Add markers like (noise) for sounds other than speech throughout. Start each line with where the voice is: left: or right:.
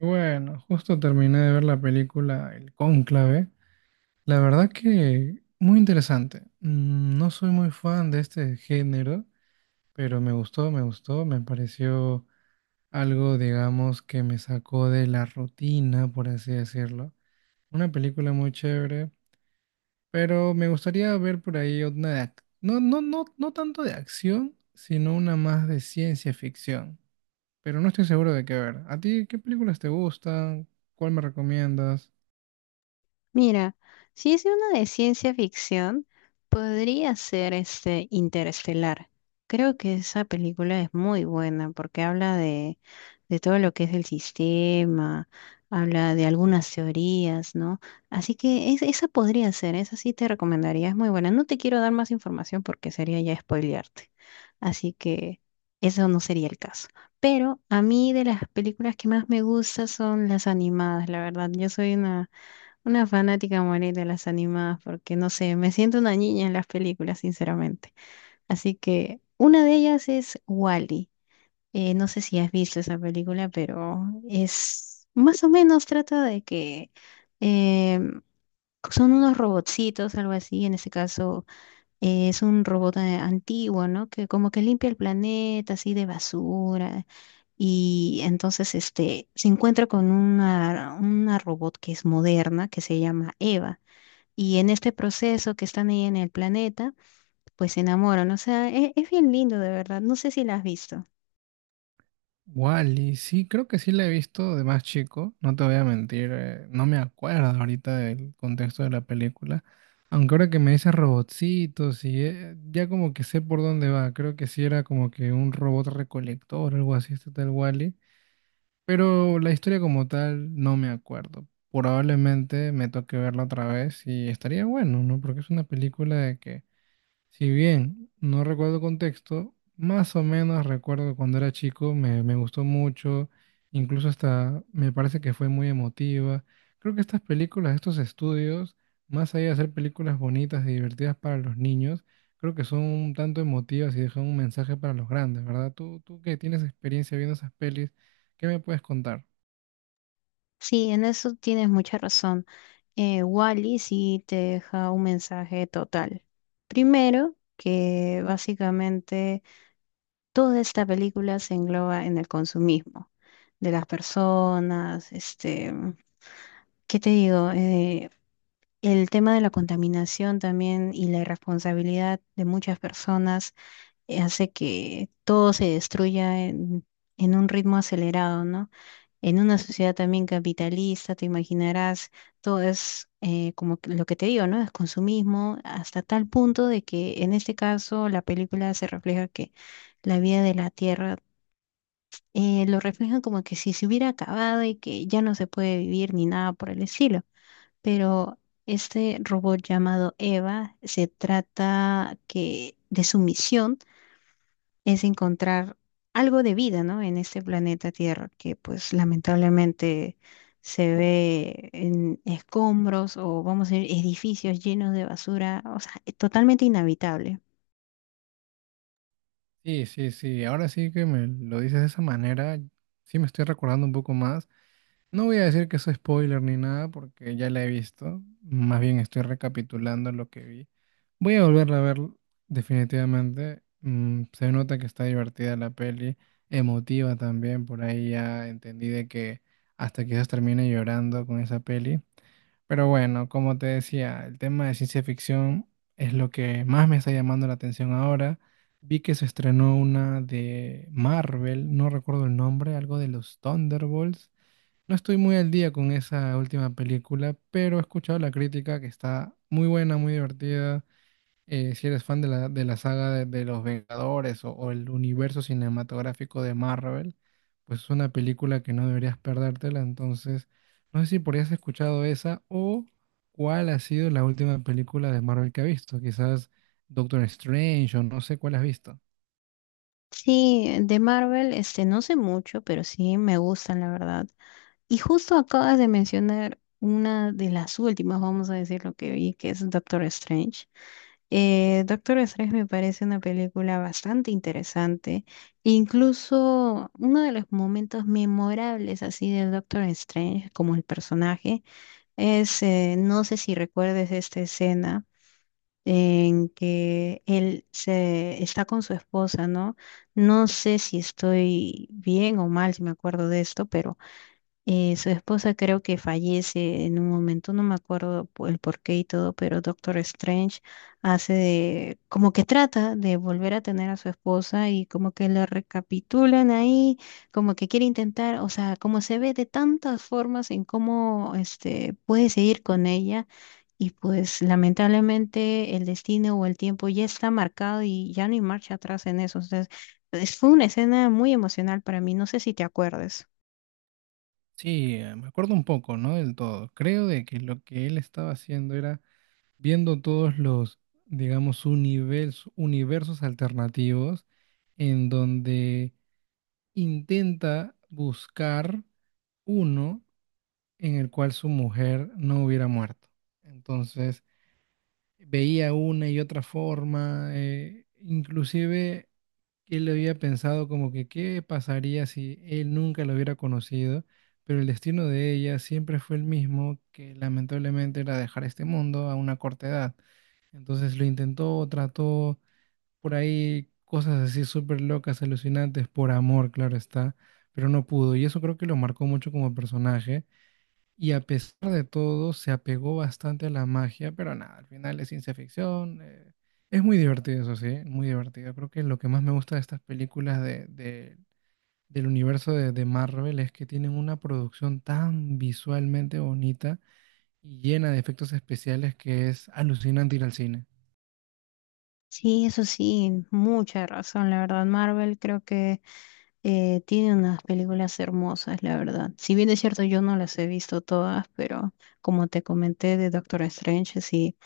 right: Bueno, justo terminé de ver la película El Cónclave. La verdad que muy interesante. Mm, no soy muy fan de este género, pero me gustó, me gustó. Me pareció algo, digamos, que me sacó de la rutina, por así decirlo. Una película muy chévere, pero me gustaría ver por ahí una no, no, no, no tanto de acción, sino una más de ciencia ficción. Pero no estoy seguro de qué ver. ¿A ti qué películas te gustan? ¿Cuál me recomiendas?
left: Mira, si es una de ciencia ficción, podría ser este Interestelar. Creo que esa película es muy buena porque habla de todo lo que es el sistema, habla de algunas teorías, ¿no? Así que esa podría ser, esa sí te recomendaría, es muy buena. No te quiero dar más información porque sería ya spoilearte. Así que eso no sería el caso. Pero a mí de las películas que más me gustan son las animadas, la verdad. Yo soy una fanática morir de las animadas porque no sé, me siento una niña en las películas, sinceramente. Así que una de ellas es Wally. No sé si has visto esa película, pero es más o menos trata de que eh, son unos robotcitos, algo así. En este caso es un robot antiguo, ¿no? Que como que limpia el planeta así de basura. Y entonces este, se encuentra con una robot que es moderna, que se llama Eva y en este proceso que están ahí en el planeta, pues se enamoran. O sea, es, bien lindo de verdad. No sé si la has visto.
right: Wally, sí, creo que sí la he visto de más chico, no te voy a mentir, no me acuerdo ahorita del contexto de la película, aunque ahora que me dices robotcitos y ya como que sé por dónde va, creo que sí era como que un robot recolector, algo así, este tal Wally, pero la historia como tal no me acuerdo. Probablemente me toque verla otra vez y estaría bueno, ¿no? Porque es una película de que si bien no recuerdo contexto, más o menos recuerdo que cuando era chico, me gustó mucho, incluso hasta me parece que fue muy emotiva. Creo que estas películas, estos estudios, más allá de ser películas bonitas y divertidas para los niños, creo que son un tanto emotivas y dejan un mensaje para los grandes, ¿verdad? Tú que tienes experiencia viendo esas pelis, ¿qué me puedes contar?
left: Sí, en eso tienes mucha razón. Wally sí te deja un mensaje total. Primero, que básicamente toda esta película se engloba en el consumismo de las personas, este, ¿qué te digo? El tema de la contaminación también y la irresponsabilidad de muchas personas hace que todo se destruya en un ritmo acelerado, ¿no? En una sociedad también capitalista, te imaginarás, todo es como que lo que te digo, ¿no? Es consumismo hasta tal punto de que en este caso la película se refleja que la vida de la Tierra lo reflejan como que si se hubiera acabado y que ya no se puede vivir ni nada por el estilo. Pero este robot llamado Eva se trata que de su misión es encontrar algo de vida, ¿no? En este planeta Tierra, que pues lamentablemente se ve en escombros o vamos a decir edificios llenos de basura, o sea, es totalmente inhabitable.
right: Sí, sí, sí, ahora sí que me lo dices de esa manera, sí me estoy recordando un poco más. No voy a decir que eso es spoiler ni nada porque ya la he visto. Más bien estoy recapitulando lo que vi. Voy a volverla a ver definitivamente. Mm, se nota que está divertida la peli, emotiva también. Por ahí ya entendí de que hasta quizás termine llorando con esa peli. Pero bueno, como te decía, el tema de ciencia ficción es lo que más me está llamando la atención ahora. Vi que se estrenó una de Marvel, no recuerdo el nombre, algo de los Thunderbolts. No estoy muy al día con esa última película, pero he escuchado la crítica que está muy buena, muy divertida. Si eres fan de de la saga de los Vengadores o el universo cinematográfico de Marvel, pues es una película que no deberías perdértela. Entonces, no sé si por ahí has escuchado esa o cuál ha sido la última película de Marvel que has visto. Quizás Doctor Strange o no sé cuál has visto.
left: Sí, de Marvel, este, no sé mucho, pero sí me gustan, la verdad. Y justo acabas de mencionar una de las últimas, vamos a decir lo que vi, que es Doctor Strange. Doctor Strange me parece una película bastante interesante. Incluso uno de los momentos memorables así del Doctor Strange como el personaje es, no sé si recuerdes esta escena en que él se está con su esposa, ¿no? No sé si estoy bien o mal, si me acuerdo de esto, pero su esposa creo que fallece en un momento, no me acuerdo el porqué y todo, pero Doctor Strange hace de, como que trata de volver a tener a su esposa y como que lo recapitulan ahí, como que quiere intentar, o sea, como se ve de tantas formas en cómo este puede seguir con ella y pues lamentablemente el destino o el tiempo ya está marcado y ya no hay marcha atrás en eso. Entonces, fue una escena muy emocional para mí, no sé si te acuerdes.
right: Sí, me acuerdo un poco, no del todo. Creo de que lo que él estaba haciendo era viendo todos los, digamos, universos, universos alternativos en donde intenta buscar uno en el cual su mujer no hubiera muerto. Entonces, veía una y otra forma, inclusive él había pensado como que qué pasaría si él nunca la hubiera conocido, pero el destino de ella siempre fue el mismo, que lamentablemente era dejar este mundo a una corta edad. Entonces lo intentó, trató por ahí cosas así súper locas, alucinantes, por amor, claro está, pero no pudo. Y eso creo que lo marcó mucho como personaje. Y a pesar de todo, se apegó bastante a la magia, pero nada, al final es ciencia ficción. Es muy divertido, eso sí, muy divertido. Creo que lo que más me gusta de estas películas del universo de Marvel es que tienen una producción tan visualmente bonita y llena de efectos especiales que es alucinante ir al cine.
left: Sí, eso sí, mucha razón, la verdad. Marvel creo que tiene unas películas hermosas, la verdad. Si bien es cierto, yo no las he visto todas, pero como te comenté de Doctor Strange, sí,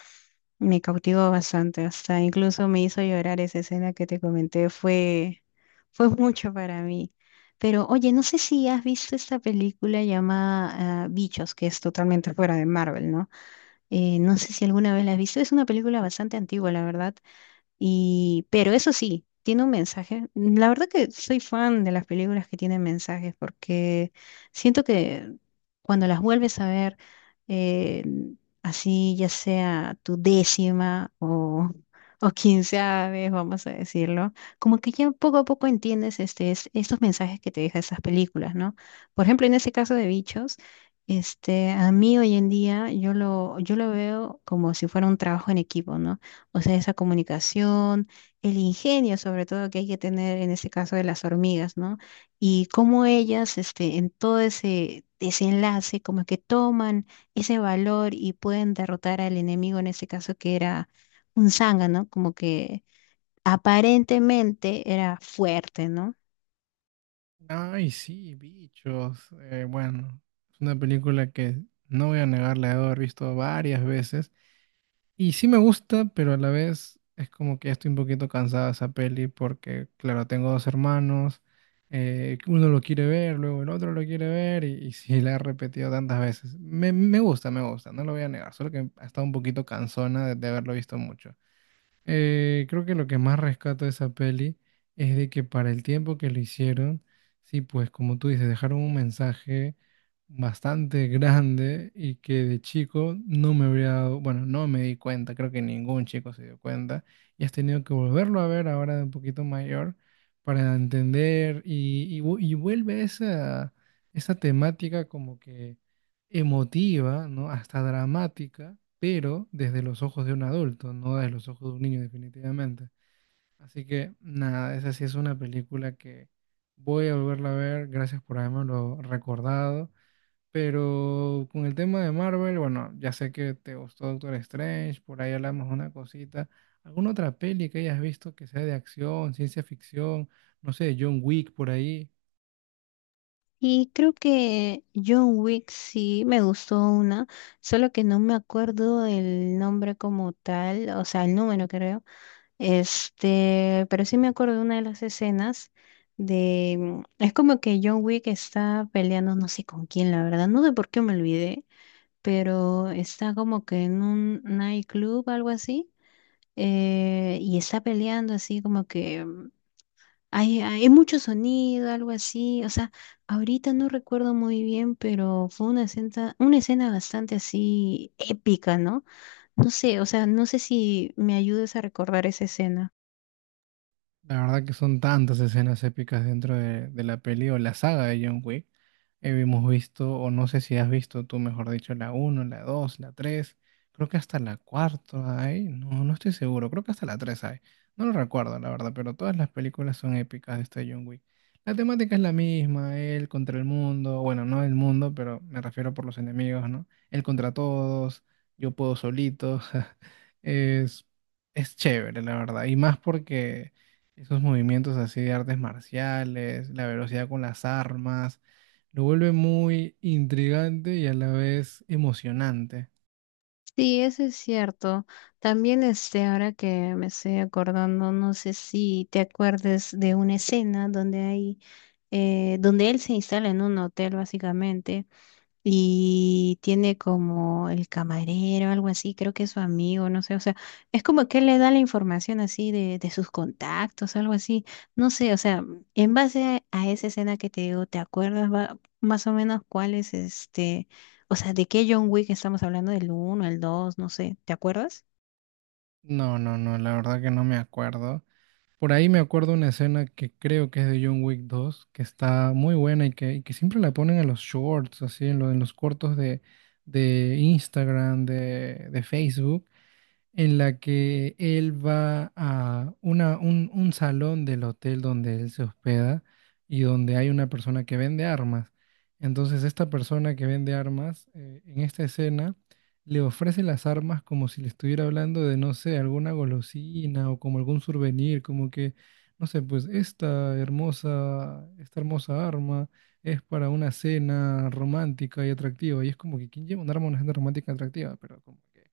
left: me cautivó bastante. Hasta incluso me hizo llorar esa escena que te comenté, fue, fue mucho para mí. Pero oye, no sé si has visto esta película llamada ah, Bichos, que es totalmente fuera de Marvel, ¿no? No sé si alguna vez la has visto, es una película bastante antigua, la verdad y, pero eso sí, tiene un mensaje. La verdad que soy fan de las películas que tienen mensajes porque siento que cuando las vuelves a ver, eh, así ya sea tu décima o, (laughs) o quinceava vez, vamos a decirlo, como que ya poco a poco entiendes este, estos mensajes que te dejan esas películas, ¿no? Por ejemplo, en ese caso de Bichos, este, a mí hoy en día yo lo veo como si fuera un trabajo en equipo, ¿no? O sea, esa comunicación, el ingenio sobre todo que hay que tener en ese caso de las hormigas, ¿no? Y cómo ellas, este, en todo ese desenlace, como que toman ese valor y pueden derrotar al enemigo, en ese caso que era un zángano, como que aparentemente era fuerte, ¿no?
right: Ay, sí, Bichos. Bueno, es una película que, no voy a negar, la he de haber visto varias veces. Y sí me gusta, pero a la vez es como que ya estoy un poquito cansada de esa peli porque, claro, tengo dos hermanos, uno lo quiere ver, luego el otro lo quiere ver y sí, la he repetido tantas veces. Me gusta, no lo voy a negar, solo que ha estado un poquito cansona de haberlo visto mucho. Creo que lo que más rescato de esa peli es de que para el tiempo que lo hicieron, sí, pues como tú dices, dejaron un mensaje bastante grande y que de chico no me habría dado, bueno, no me di cuenta, creo que ningún chico se dio cuenta y has tenido que volverlo a ver ahora de un poquito mayor para entender y y vuelve esa, esa temática como que emotiva, ¿no? Hasta dramática, pero desde los ojos de un adulto, no desde los ojos de un niño definitivamente. Así que nada, esa sí es una película que voy a volverla a ver, gracias por habérmelo recordado. Pero con el tema de Marvel, bueno, ya sé que te gustó Doctor Strange, por ahí hablamos una cosita. ¿Alguna otra peli que hayas visto que sea de acción, ciencia ficción, no sé, John Wick por ahí?
left: Y creo que John Wick sí me gustó una, solo que no me acuerdo el nombre como tal, o sea, el número creo. Este, pero sí me acuerdo de una de las escenas de... Mm, es como que John Wick está peleando, no sé con quién, la verdad, no sé por qué me olvidé, pero está como que en un nightclub, algo así, y está peleando así como que hay mucho sonido, algo así, o sea, ahorita no recuerdo muy bien, pero fue una escena bastante así épica, ¿no? No sé, o sea, no sé si me ayudes a recordar esa escena.
right: La verdad que son tantas escenas épicas dentro de la peli o la saga de John Wick. Hemos visto, o no sé si has visto tú, mejor dicho, la uno, la dos, la tres, creo que hasta la cuarta hay, no, no estoy seguro, creo que hasta la 3 hay, no lo recuerdo la verdad, pero todas las películas son épicas de este John Wick. La temática es la misma, él contra el mundo, bueno, no el mundo, pero me refiero por los enemigos, ¿no? Él contra todos, yo puedo solito, (laughs) es, es chévere, la verdad, y más porque... Esos movimientos así de artes marciales, la velocidad con las armas, lo vuelve muy intrigante y a la vez emocionante.
left: Sí, eso es cierto. También este, ahora que me estoy acordando, no sé si te acuerdes de una escena donde hay, donde él se instala en un hotel básicamente y tiene como el camarero, algo así, creo que es su amigo, no sé, o sea, es como que él le da la información así de sus contactos, algo así, no sé, o sea, en base a esa escena que te digo, ¿te acuerdas más o menos cuál es este, o sea, de qué John Wick estamos hablando, del uno el 2 no sé, ¿te acuerdas?
right: No, no, no, la verdad que no me acuerdo. Por ahí me acuerdo una escena que creo que es de John Wick dos, que está muy buena y que siempre la ponen en los shorts, así, en los cortos de Instagram, de Facebook, en la que él va a un salón del hotel donde él se hospeda y donde hay una persona que vende armas. Entonces, esta persona que vende armas, en esta escena, le ofrece las armas como si le estuviera hablando de, no sé, alguna golosina o como algún souvenir, como que, no sé, pues esta hermosa arma es para una cena romántica y atractiva. Y es como que, ¿quién lleva un arma a una cena romántica y atractiva? Pero como que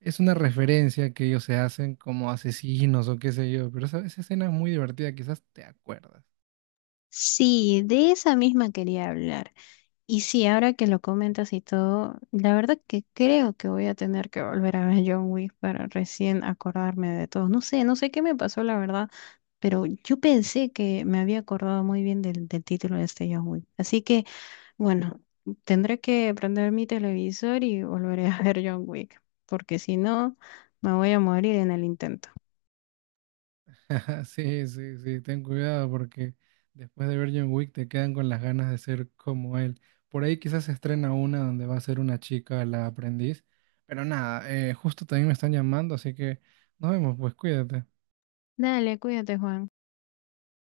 right: es una referencia que ellos se hacen como asesinos o qué sé yo, pero esa escena es muy divertida, quizás te acuerdas.
left: Sí, de esa misma quería hablar. Y sí, ahora que lo comentas y todo, la verdad que creo que voy a tener que volver a ver John Wick para recién acordarme de todo. No sé, no sé qué me pasó, la verdad, pero yo pensé que me había acordado muy bien del título de este John Wick. Así que, bueno, tendré que prender mi televisor y volveré a ver John Wick, porque si no, me voy a morir en el intento.
right: (laughs) Sí, sí, sí, ten cuidado porque después de ver John Wick te quedan con las ganas de ser como él. Por ahí quizás se estrena una donde va a ser una chica la aprendiz, pero nada, justo también me están llamando, así que nos vemos, pues cuídate.
left: Dale, cuídate, Juan.